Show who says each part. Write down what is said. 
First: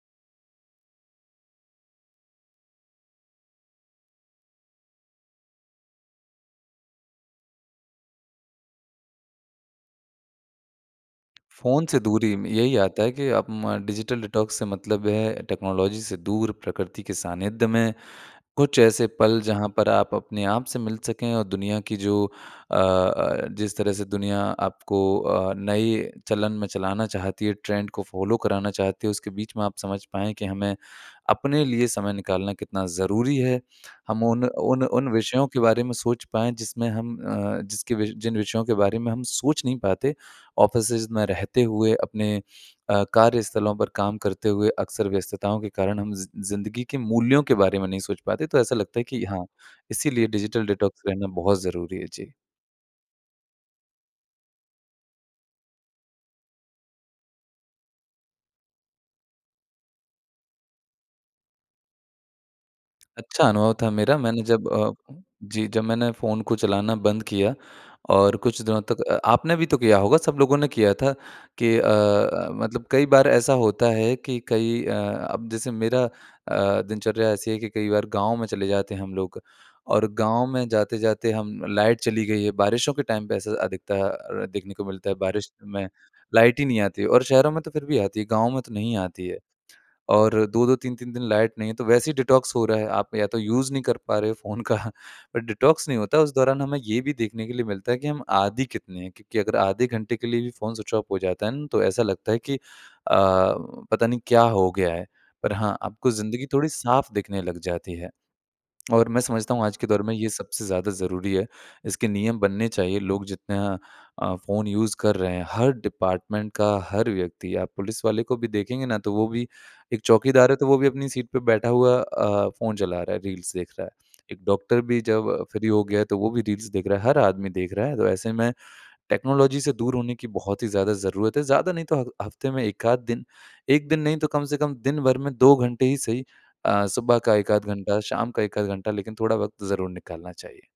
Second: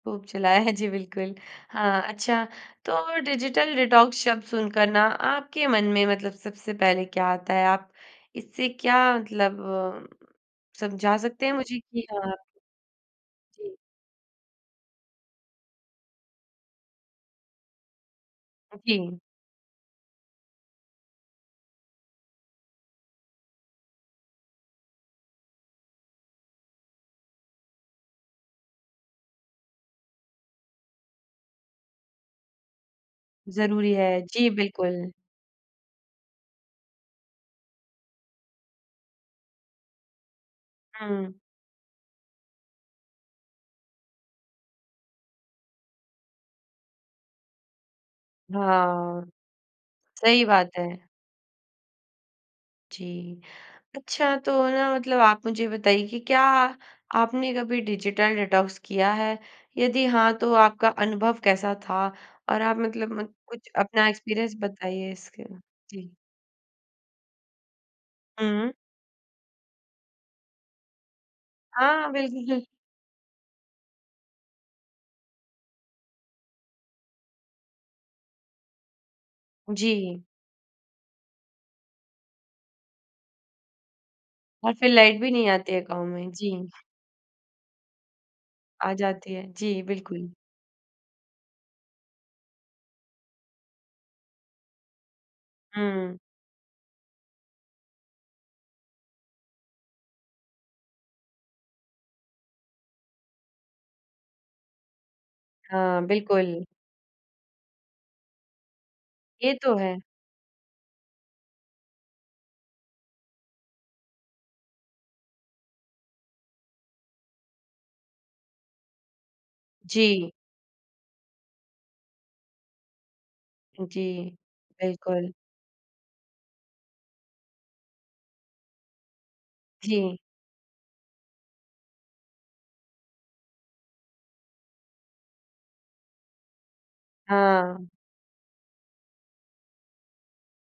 Speaker 1: खूब चलाया है जी, बिल्कुल। अ, अच्छा तो डिजिटल डिटॉक्स शब्द सुनकर ना आपके मन में मतलब सबसे पहले क्या आता है? आप इससे क्या मतलब अ, समझा सकते हैं मुझे
Speaker 2: फ़ोन से
Speaker 1: कि अ
Speaker 2: दूरी में यही आता है कि अ,
Speaker 1: जी।
Speaker 2: म डिजिटल डिटॉक्स से मतलब ये है टेक्नोलॉजी से दूर, प्रकृति के सानिध्य में,
Speaker 1: अ,
Speaker 2: कुछ ऐसे
Speaker 1: जी।
Speaker 2: पल जहाँ पर आप, अपने आप से मिल सकें और दुनिया की जो अ अ, जिस तरह से दुनिया आपको अ, नए चलन में चलाना चाहती है ट्रेंड को फॉलो कराना चाहती है। उसके बीच में आप समझ पाएँ कि हमें अपने लिए समय निकालना कितना ज़रूरी है।
Speaker 1: ज़रूरी है।
Speaker 2: हम उन
Speaker 1: जी,
Speaker 2: उन उन
Speaker 1: बिल्कुल।
Speaker 2: विषयों के बारे में सोच पाएँ जिसमें हम अ, जिसके वि जिन विषयों के बारे में हम सोच नहीं पाते ऑफिसेज़ में
Speaker 1: हुँ।
Speaker 2: रहते हुए अपने अ, कार्यस्थलों पर काम करते हुए, अक्सर व्यस्तताओं के कारण हम ज़ि ज़िंदगी के मूल्यों के बारे में नहीं सोच पाते। तो ऐसा लगता है
Speaker 1: हाँ,
Speaker 2: कि हाँ, इसीलिए
Speaker 1: सही
Speaker 2: डिजिटल
Speaker 1: बात
Speaker 2: डिटॉक्स
Speaker 1: है।
Speaker 2: करना बहुत ज़रूरी है। जी।
Speaker 1: जी। अच्छा तो ना मतलब आप मुझे ये बताइए कि क्या आपने कभी डिजिटल डेटॉक्स किया है? यदि हाँ, तो आपका अनुभव कैसा था? और आप मतलब म
Speaker 2: अच्छा
Speaker 1: कुछ
Speaker 2: अनुभव था
Speaker 1: अपना
Speaker 2: मेरा। मैंने
Speaker 1: एक्सपीरियंस
Speaker 2: जब अ
Speaker 1: बताइए इसके?
Speaker 2: जी, जब
Speaker 1: जी।
Speaker 2: मैंने फ़ोन को चलाना बंद किया और कुछ
Speaker 1: हुँ।
Speaker 2: दिनों तक अ, आपने भी तो किया होगा सब लोगों ने किया था कि अ
Speaker 1: हाँ,
Speaker 2: अ,
Speaker 1: बिल्कुल।
Speaker 2: मतलब कई बार ऐसा होता है कि कई अ, अब जैसे मेरा अ, दिनचर्या ऐसी है कि कई बार गाँव में चले जाते हैं हम लोग। और
Speaker 1: जी।
Speaker 2: गाँव में जाते-जाते हम लाइट चली गई है, बारिशों के टाइम पे ऐसा अधिकतर
Speaker 1: और
Speaker 2: देखने को
Speaker 1: फ़िर
Speaker 2: मिलता है,
Speaker 1: लाइट भी नहीं
Speaker 2: बारिश
Speaker 1: आती है
Speaker 2: में
Speaker 1: गाँव में। जी।
Speaker 2: लाइट ही नहीं आती है और शहरों में तो फ़िर भी आती है गाँव में तो नहीं
Speaker 1: आ
Speaker 2: ही आती
Speaker 1: जाती
Speaker 2: है।
Speaker 1: है। जी, बिल्कुल।
Speaker 2: और 2-2, 3-3 दिन लाइट नहीं है, तो वैसे ही डिटॉक्स हो रहा है। आप या तो यूज़ नहीं कर पा रहे हो फ़ोन का अ, डिटॉक्स नहीं
Speaker 1: हुँ।
Speaker 2: होता, उस दौरान हमें ये भी देखने के लिए मिलता है कि हम आदि कितने हैं। क्योंकि अगर आधे घंटे के लिए भी फ़ोन स्विच ऑफ हो जाता है ना तो ऐसा लगता है कि अ, पता नहीं क्या हो गया है। पर हाँ,
Speaker 1: हाँ,
Speaker 2: आपको ज़िंदगी
Speaker 1: बिल्कुल।
Speaker 2: थोड़ी साफ़ दिखने लग जाती है। और मैं
Speaker 1: ये
Speaker 2: समझता हूँ
Speaker 1: तो
Speaker 2: आज के
Speaker 1: है।
Speaker 2: दौर में ये सबसे ज़्यादा ज़रूरी है, इसके नियम बनने चाहिए। लोग जितना अ, फ़ोन यूज़ कर रहे हैं, हर डिपार्टमेंट का हर व्यक्ति, आप पुलिस वाले को भी देखेंगे ना तो वो भी एक
Speaker 1: जी।
Speaker 2: चौकीदार है तो वो भी अपनी सीट पे बैठा हुआ अ, फ़ोन चला रहा है, रील्स देख रहा है।
Speaker 1: जी,
Speaker 2: एक डॉक्टर भी जब
Speaker 1: बिल्कुल।
Speaker 2: फ्री हो गया है तो वो भी रील्स देख रहा है, हर आदमी देख रहा है। तो ऐसे में टेक्नोलॉजी से दूर होने
Speaker 1: जी।
Speaker 2: की बहुत ही ज़्यादा ज़रूरत है। ज़्यादा नहीं तो हग हफ्ते में 1 आध दिन, 1 दिन नहीं तो कम से कम दिनभर में 2 घंटे ही सही अ, सुबह का 1 आध
Speaker 1: हाँ।
Speaker 2: घंटा, शाम का 1 आध घंटा, लेकिन थोड़ा वक़्त ज़रूर निकालना चाहिए।